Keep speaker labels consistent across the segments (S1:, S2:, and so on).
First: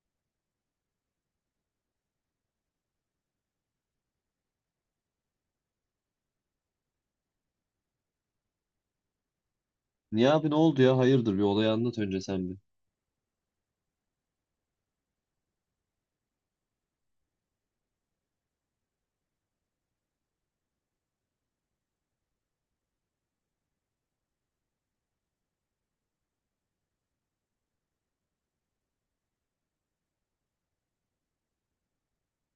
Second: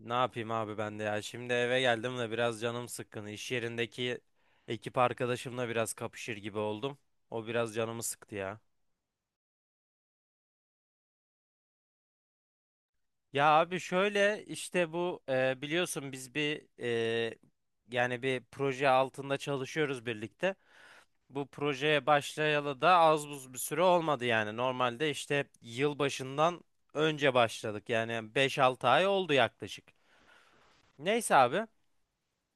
S1: Ne yapayım abi ben de ya. Şimdi eve geldim de biraz canım sıkkın. İş yerindeki ekip arkadaşımla biraz kapışır gibi oldum. O biraz canımı sıktı ya.
S2: Niye abi ne oldu ya? Hayırdır bir olayı anlat önce sen bir.
S1: Ya abi şöyle işte bu biliyorsun biz bir e, yani bir proje altında çalışıyoruz birlikte. Bu projeye başlayalı da az buz bir süre olmadı yani. Normalde işte yıl başından önce başladık. Yani 5-6 ay oldu yaklaşık. Neyse abi.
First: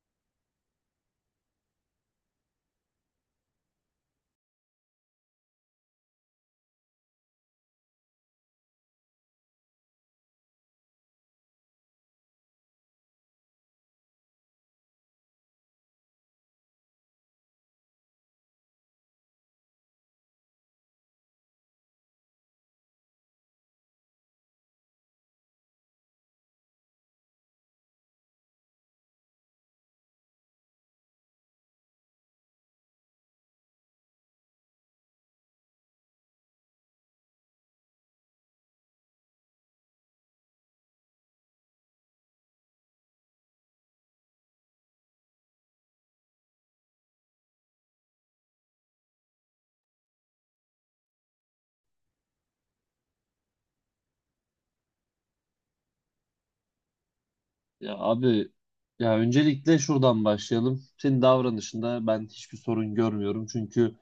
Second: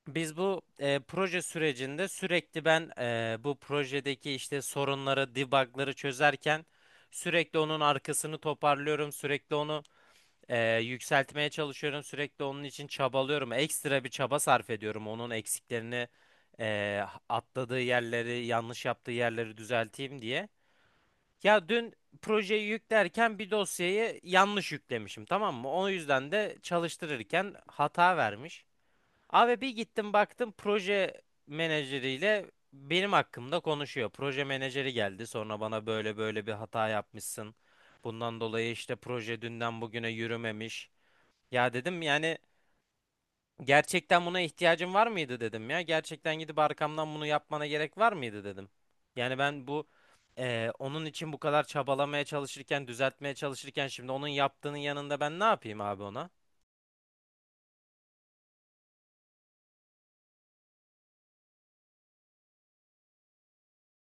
S1: Biz bu proje sürecinde sürekli ben bu projedeki işte sorunları, debugları çözerken sürekli onun arkasını toparlıyorum, sürekli onu yükseltmeye çalışıyorum, sürekli onun için çabalıyorum. Ekstra bir çaba sarf ediyorum onun eksiklerini, e, atladığı yerleri, yanlış yaptığı yerleri düzelteyim diye. Ya dün projeyi yüklerken bir dosyayı yanlış yüklemişim, tamam mı? O yüzden de çalıştırırken hata vermiş. Abi bir gittim baktım proje menajeriyle benim hakkımda konuşuyor. Proje menajeri geldi sonra bana böyle böyle bir hata yapmışsın. Bundan dolayı işte proje dünden bugüne yürümemiş. Ya dedim yani gerçekten buna ihtiyacın var mıydı dedim ya. Gerçekten gidip arkamdan bunu yapmana gerek var mıydı dedim. Yani ben bu onun için bu kadar çabalamaya çalışırken düzeltmeye çalışırken şimdi onun yaptığının yanında ben ne yapayım abi ona?
S2: Ya abi ya öncelikle şuradan başlayalım. Senin davranışında ben hiçbir sorun görmüyorum. Çünkü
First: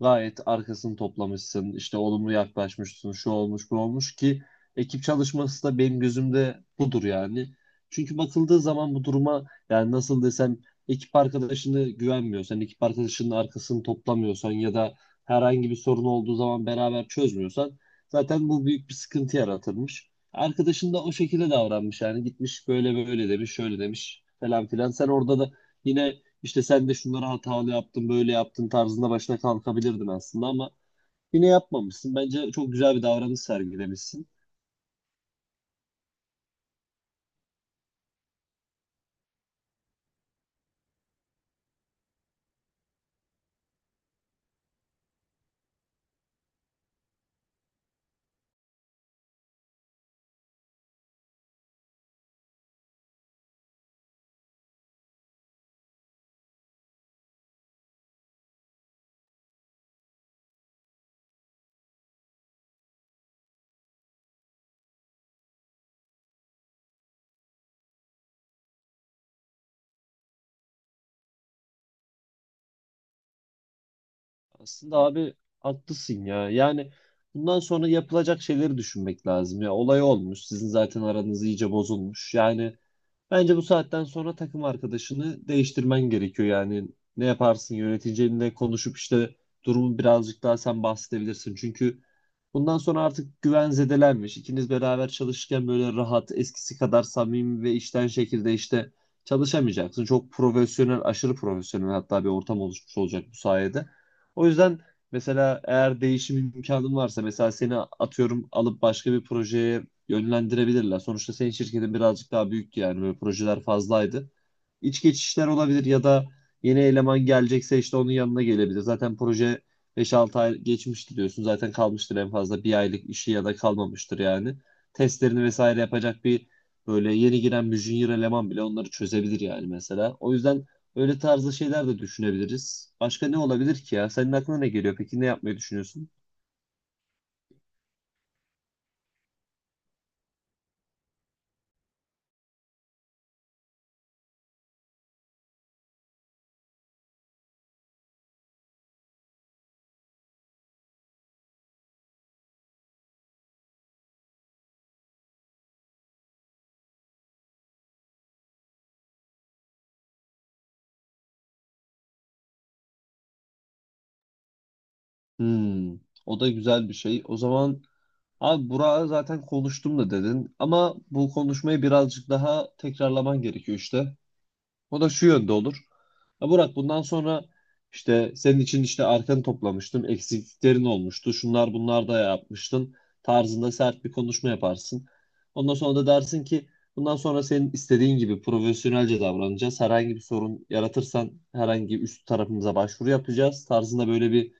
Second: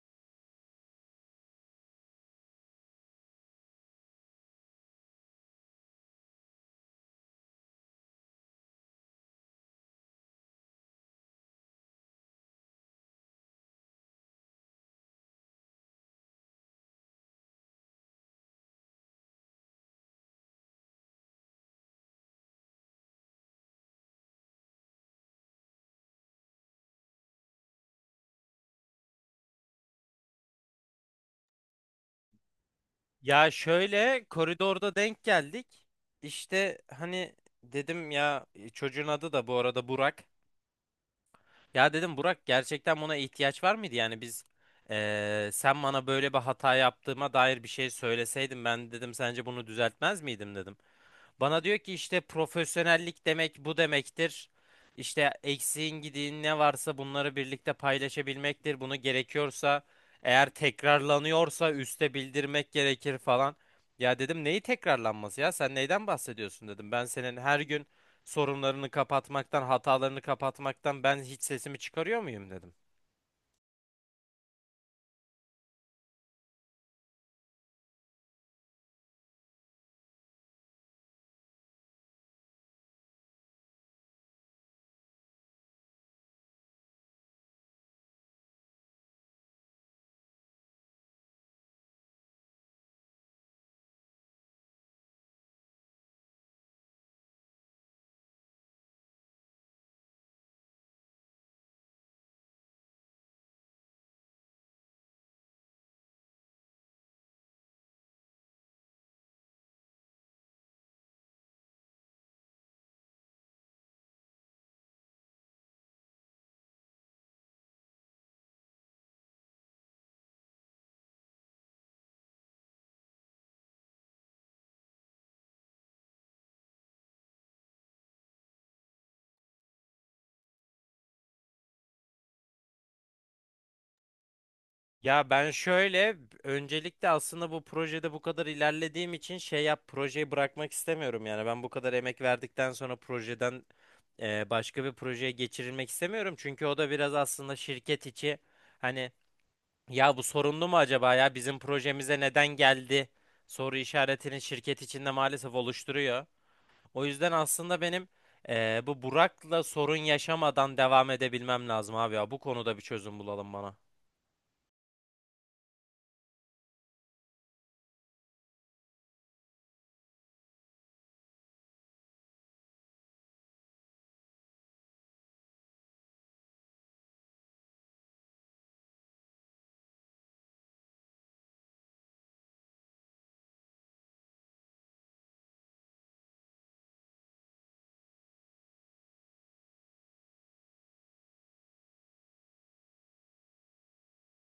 S2: gayet arkasını toplamışsın. İşte olumlu yaklaşmışsın. Şu olmuş bu olmuş ki ekip çalışması da benim gözümde budur yani. Çünkü bakıldığı zaman bu duruma yani nasıl desem, ekip arkadaşını güvenmiyorsan, ekip arkadaşının arkasını toplamıyorsan ya da herhangi bir sorun olduğu zaman beraber çözmüyorsan, zaten bu büyük bir sıkıntı yaratırmış. Arkadaşın da o şekilde davranmış yani gitmiş böyle böyle demiş şöyle demiş falan filan. Sen orada da yine işte sen de şunları hatalı yaptın böyle yaptın tarzında başına kalkabilirdin aslında, ama yine yapmamışsın. Bence çok güzel bir davranış
S1: Ya şöyle
S2: sergilemişsin.
S1: koridorda denk geldik. İşte hani dedim ya çocuğun adı da bu arada Burak. Ya dedim Burak gerçekten buna ihtiyaç var mıydı? Yani biz sen bana böyle bir hata yaptığıma dair bir şey söyleseydin ben dedim sence bunu düzeltmez miydim dedim. Bana diyor ki işte profesyonellik demek bu demektir. İşte eksiğin gidiğin ne varsa bunları birlikte paylaşabilmektir. Bunu gerekiyorsa eğer tekrarlanıyorsa üste bildirmek gerekir falan. Ya dedim neyi tekrarlanması ya sen neyden bahsediyorsun dedim. Ben senin her gün sorunlarını kapatmaktan hatalarını kapatmaktan ben hiç sesimi çıkarıyor muyum dedim.
S2: Aslında abi haklısın ya. Yani bundan sonra yapılacak şeyleri düşünmek lazım. Ya olay olmuş. Sizin zaten aranız iyice bozulmuş. Yani bence bu saatten sonra takım arkadaşını değiştirmen gerekiyor. Yani ne yaparsın, yöneticinle konuşup işte durumu birazcık daha sen bahsedebilirsin. Çünkü bundan sonra artık güven zedelenmiş. İkiniz beraber çalışırken böyle rahat, eskisi kadar samimi ve işten şekilde işte çalışamayacaksın. Çok profesyonel, aşırı profesyonel hatta bir ortam oluşmuş olacak bu sayede. O yüzden mesela eğer değişim imkanın varsa, mesela seni atıyorum alıp başka bir projeye yönlendirebilirler. Sonuçta senin şirketin birazcık daha büyüktü yani, böyle projeler fazlaydı. İç geçişler olabilir ya da yeni eleman gelecekse işte onun yanına gelebilir. Zaten proje 5-6 ay geçmişti diyorsun. Zaten kalmıştır en fazla bir aylık işi ya da kalmamıştır yani. Testlerini vesaire yapacak bir böyle yeni giren bir junior eleman bile onları çözebilir yani mesela. O yüzden öyle tarzda şeyler de düşünebiliriz. Başka ne olabilir ki ya? Senin aklına ne geliyor? Peki ne
S1: Ya ben
S2: yapmayı düşünüyorsun?
S1: şöyle öncelikle aslında bu projede bu kadar ilerlediğim için şey yap projeyi bırakmak istemiyorum yani ben bu kadar emek verdikten sonra projeden başka bir projeye geçirilmek istemiyorum çünkü o da biraz aslında şirket içi hani ya bu sorunlu mu acaba ya bizim projemize neden geldi soru işaretini şirket içinde maalesef oluşturuyor. O yüzden aslında benim bu Burak'la sorun yaşamadan devam edebilmem lazım abi ya bu konuda bir çözüm bulalım bana.
S2: Hmm, o da güzel bir şey. O zaman abi Burak'a zaten konuştum da dedin. Ama bu konuşmayı birazcık daha tekrarlaman gerekiyor işte. O da şu yönde olur. Ya Murat, bundan sonra işte senin için işte arkanı toplamıştım. Eksikliklerin olmuştu. Şunlar bunlar da yapmıştın. Tarzında sert bir konuşma yaparsın. Ondan sonra da dersin ki bundan sonra senin istediğin gibi profesyonelce davranacağız. Herhangi bir sorun yaratırsan herhangi üst tarafımıza başvuru yapacağız. Tarzında böyle bir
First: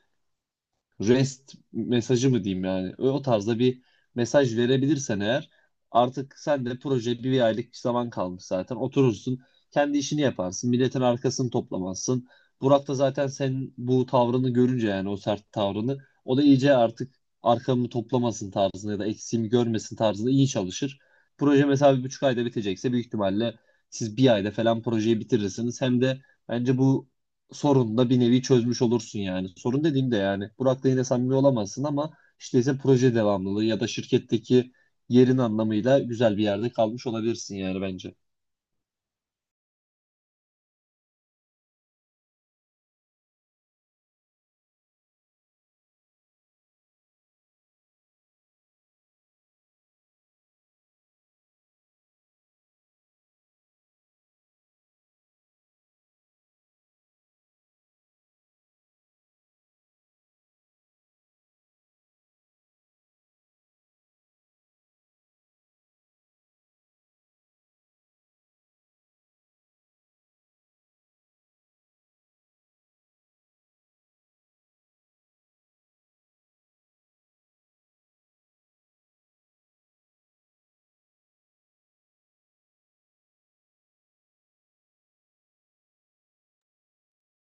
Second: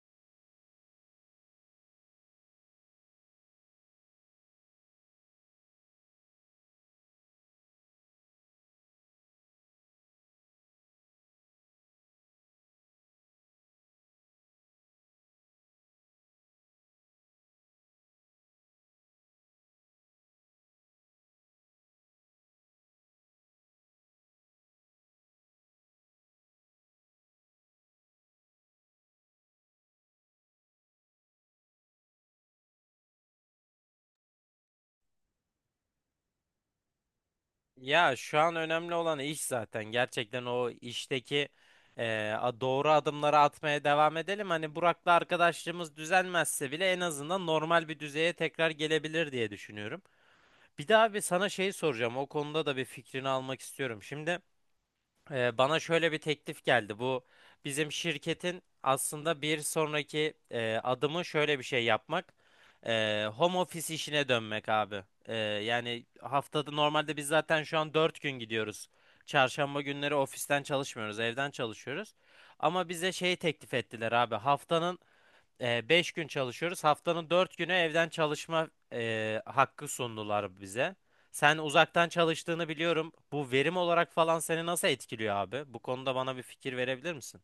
S2: rest mesajı mı diyeyim, yani o tarzda bir mesaj verebilirsen eğer, artık sen de proje bir aylık bir zaman kalmış zaten, oturursun kendi işini yaparsın, milletin arkasını toplamazsın. Burak da zaten senin bu tavrını görünce, yani o sert tavrını, o da iyice artık arkamı toplamasın tarzında ya da eksiğimi görmesin tarzında iyi çalışır. Proje mesela bir buçuk ayda bitecekse büyük ihtimalle siz bir ayda falan projeyi bitirirsiniz. Hem de bence bu sorununu da bir nevi çözmüş olursun yani. Sorun dediğimde yani Burak'la yine samimi olamazsın, ama işte ise proje devamlılığı ya da şirketteki yerin anlamıyla güzel bir yerde kalmış olabilirsin yani, bence.
S1: Ya şu an önemli olan iş zaten. Gerçekten o işteki doğru adımları atmaya devam edelim. Hani Burak'la arkadaşlığımız düzelmezse bile en azından normal bir düzeye tekrar gelebilir diye düşünüyorum. Bir daha bir sana şey soracağım. O konuda da bir fikrini almak istiyorum. Şimdi bana şöyle bir teklif geldi. Bu bizim şirketin aslında bir sonraki adımı şöyle bir şey yapmak. Home office işine dönmek abi. Yani haftada normalde biz zaten şu an 4 gün gidiyoruz. Çarşamba günleri ofisten çalışmıyoruz, evden çalışıyoruz. Ama bize şey teklif ettiler abi. Haftanın beş gün çalışıyoruz. Haftanın 4 günü evden çalışma hakkı sundular bize. Sen uzaktan çalıştığını biliyorum. Bu verim olarak falan seni nasıl etkiliyor abi? Bu konuda bana bir fikir verebilir misin?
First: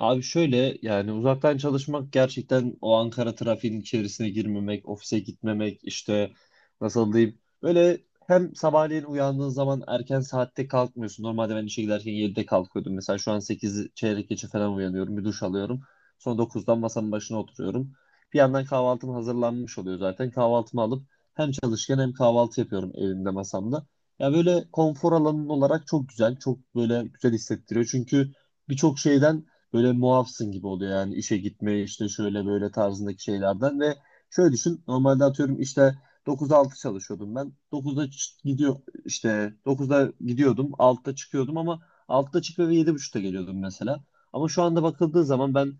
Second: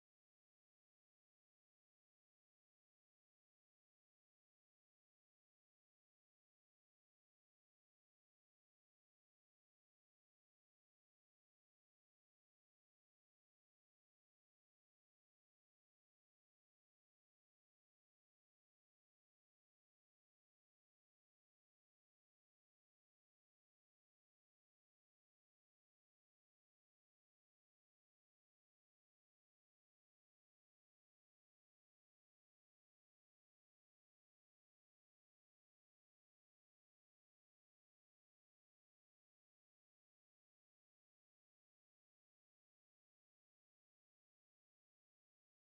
S2: Abi şöyle, yani uzaktan çalışmak gerçekten o Ankara trafiğinin içerisine girmemek, ofise gitmemek işte, nasıl diyeyim böyle, hem sabahleyin uyandığın zaman erken saatte kalkmıyorsun. Normalde ben işe giderken yedide kalkıyordum. Mesela şu an 8 çeyrek geçe falan uyanıyorum. Bir duş alıyorum. Sonra dokuzdan masanın başına oturuyorum. Bir yandan kahvaltım hazırlanmış oluyor zaten. Kahvaltımı alıp hem çalışırken hem kahvaltı yapıyorum evimde masamda. Ya böyle konfor alanın olarak çok güzel. Çok böyle güzel hissettiriyor. Çünkü birçok şeyden böyle muafsın gibi oluyor, yani işe gitme işte şöyle böyle tarzındaki şeylerden. Ve şöyle düşün, normalde atıyorum işte 9-6 çalışıyordum, ben 9'da gidiyordum, 6'da çıkıyordum, ama 6'da çıkıyor ve 7.30'da geliyordum mesela. Ama şu anda bakıldığı zaman ben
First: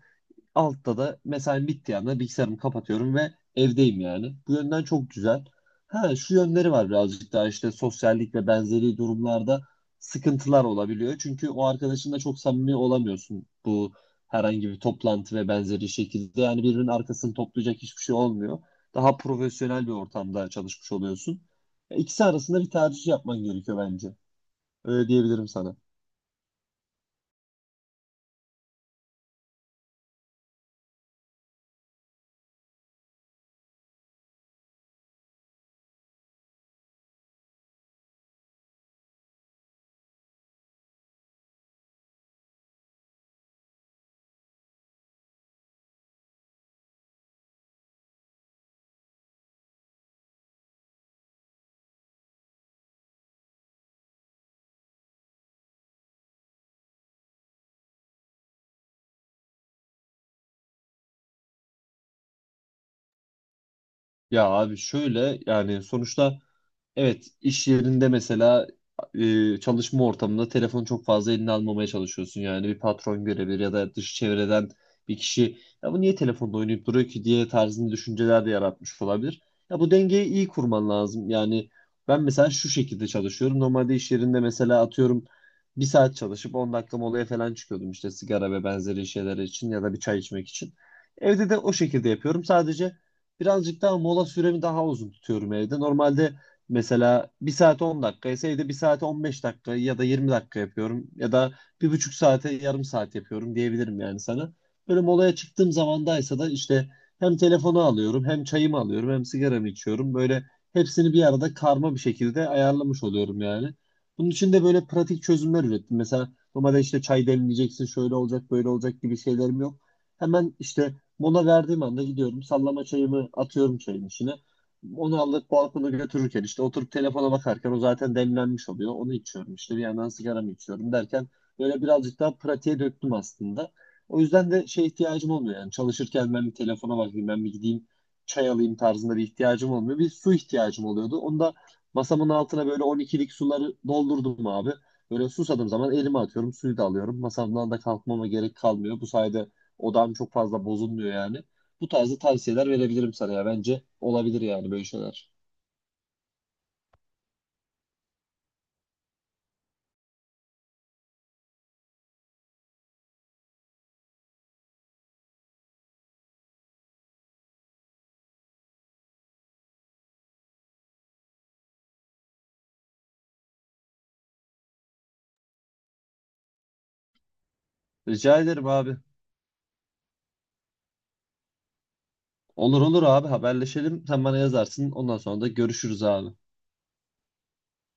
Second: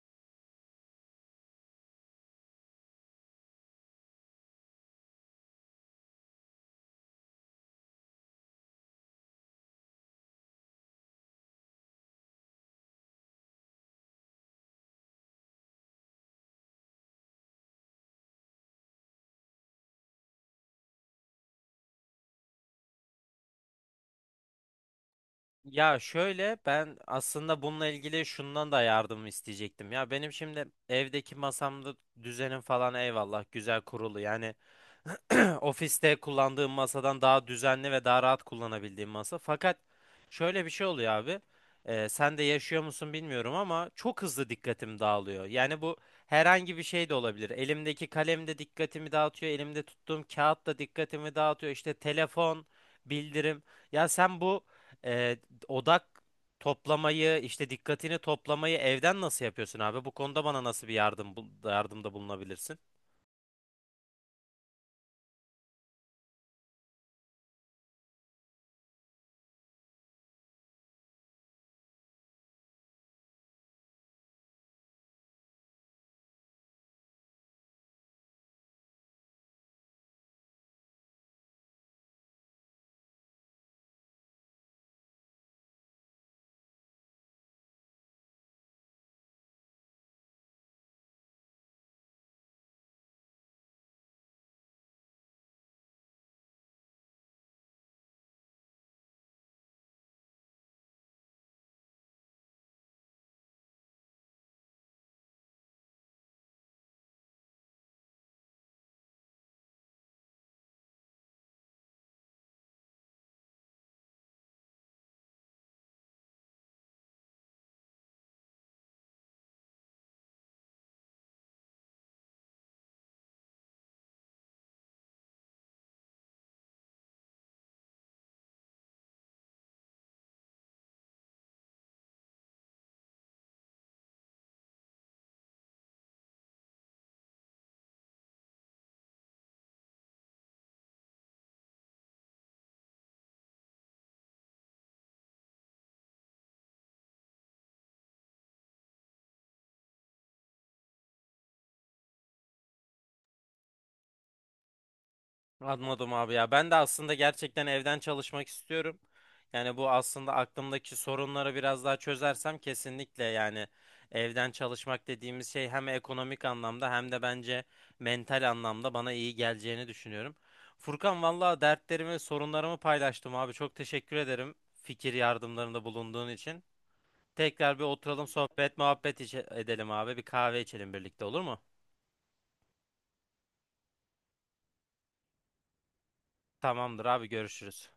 S2: altta da mesai bittiği anda bilgisayarımı kapatıyorum ve evdeyim yani. Bu yönden çok güzel. Ha, şu yönleri var, birazcık daha işte sosyallik ve benzeri durumlarda sıkıntılar olabiliyor. Çünkü o arkadaşınla çok samimi olamıyorsun bu herhangi bir toplantı ve benzeri şekilde. Yani birbirinin arkasını toplayacak hiçbir şey olmuyor. Daha profesyonel bir ortamda çalışmış oluyorsun. İkisi arasında bir tercih yapman gerekiyor bence. Öyle diyebilirim sana.
S1: Ya şöyle ben aslında bununla ilgili şundan da yardım isteyecektim. Ya benim şimdi evdeki masamda düzenim falan eyvallah güzel kurulu. Yani ofiste kullandığım masadan daha düzenli ve daha rahat kullanabildiğim masa. Fakat şöyle bir şey oluyor abi. Sen de yaşıyor musun bilmiyorum ama çok hızlı dikkatim dağılıyor. Yani bu herhangi bir şey de olabilir. Elimdeki kalem de dikkatimi dağıtıyor. Elimde tuttuğum kağıt da dikkatimi dağıtıyor. İşte telefon, bildirim. Ya sen bu e, odak toplamayı, işte dikkatini toplamayı evden nasıl yapıyorsun abi? Bu konuda bana nasıl bir yardım yardımda bulunabilirsin?
S2: Ya abi şöyle, yani sonuçta, evet, iş yerinde mesela, çalışma ortamında telefonu çok fazla eline almamaya çalışıyorsun. Yani bir patron görebilir ya da dış çevreden bir kişi ya bu niye telefonda oynayıp duruyor ki diye tarzında düşünceler de yaratmış olabilir. Ya bu dengeyi iyi kurman lazım. Yani ben mesela şu şekilde çalışıyorum. Normalde iş yerinde mesela atıyorum bir saat çalışıp 10 dakika molaya falan çıkıyordum işte sigara ve benzeri şeyler için ya da bir çay içmek için. Evde de o şekilde yapıyorum. Sadece birazcık daha mola süremi daha uzun tutuyorum evde. Normalde, mesela bir saate 10 dakika ise, evde bir saate 15 dakika ya da 20 dakika yapıyorum ya da bir buçuk saate yarım saat yapıyorum diyebilirim yani sana. Böyle molaya çıktığım zamandaysa da işte hem telefonu alıyorum hem çayımı alıyorum hem sigaramı içiyorum. Böyle hepsini bir arada karma bir şekilde ayarlamış oluyorum yani. Bunun için de böyle pratik çözümler ürettim. Mesela normalde işte çay demleyeceksin şöyle olacak böyle olacak gibi şeylerim yok. Hemen işte mola verdiğim anda gidiyorum, sallama çayımı atıyorum çayın içine. Onu alıp balkona götürürken işte oturup telefona bakarken o zaten demlenmiş oluyor. Onu içiyorum işte bir yandan sigaramı içiyorum derken böyle birazcık daha pratiğe döktüm aslında. O yüzden de şey ihtiyacım olmuyor, yani çalışırken ben bir telefona bakayım ben bir gideyim çay alayım tarzında bir ihtiyacım olmuyor. Bir su ihtiyacım oluyordu. Onu da masamın altına böyle 12'lik suları doldurdum abi. Böyle susadığım zaman elime atıyorum, suyu da alıyorum. Masamdan da kalkmama gerek kalmıyor. Bu sayede odam çok fazla bozulmuyor yani. Bu tarzda tavsiyeler verebilirim sana ya. Bence olabilir yani böyle şeyler.
S1: Anladım abi ya. Ben de aslında gerçekten evden çalışmak istiyorum. Yani bu aslında aklımdaki sorunları biraz daha çözersem kesinlikle yani evden çalışmak dediğimiz şey hem ekonomik anlamda hem de bence mental anlamda bana iyi geleceğini düşünüyorum. Furkan valla dertlerimi, sorunlarımı paylaştım abi. Çok teşekkür ederim fikir yardımlarında bulunduğun için. Tekrar bir oturalım
S2: Rica ederim
S1: sohbet
S2: abi.
S1: muhabbet edelim abi. Bir kahve içelim birlikte olur mu?
S2: Olur olur abi, haberleşelim. Sen bana yazarsın. Ondan sonra da görüşürüz abi.
S1: Tamamdır abi görüşürüz.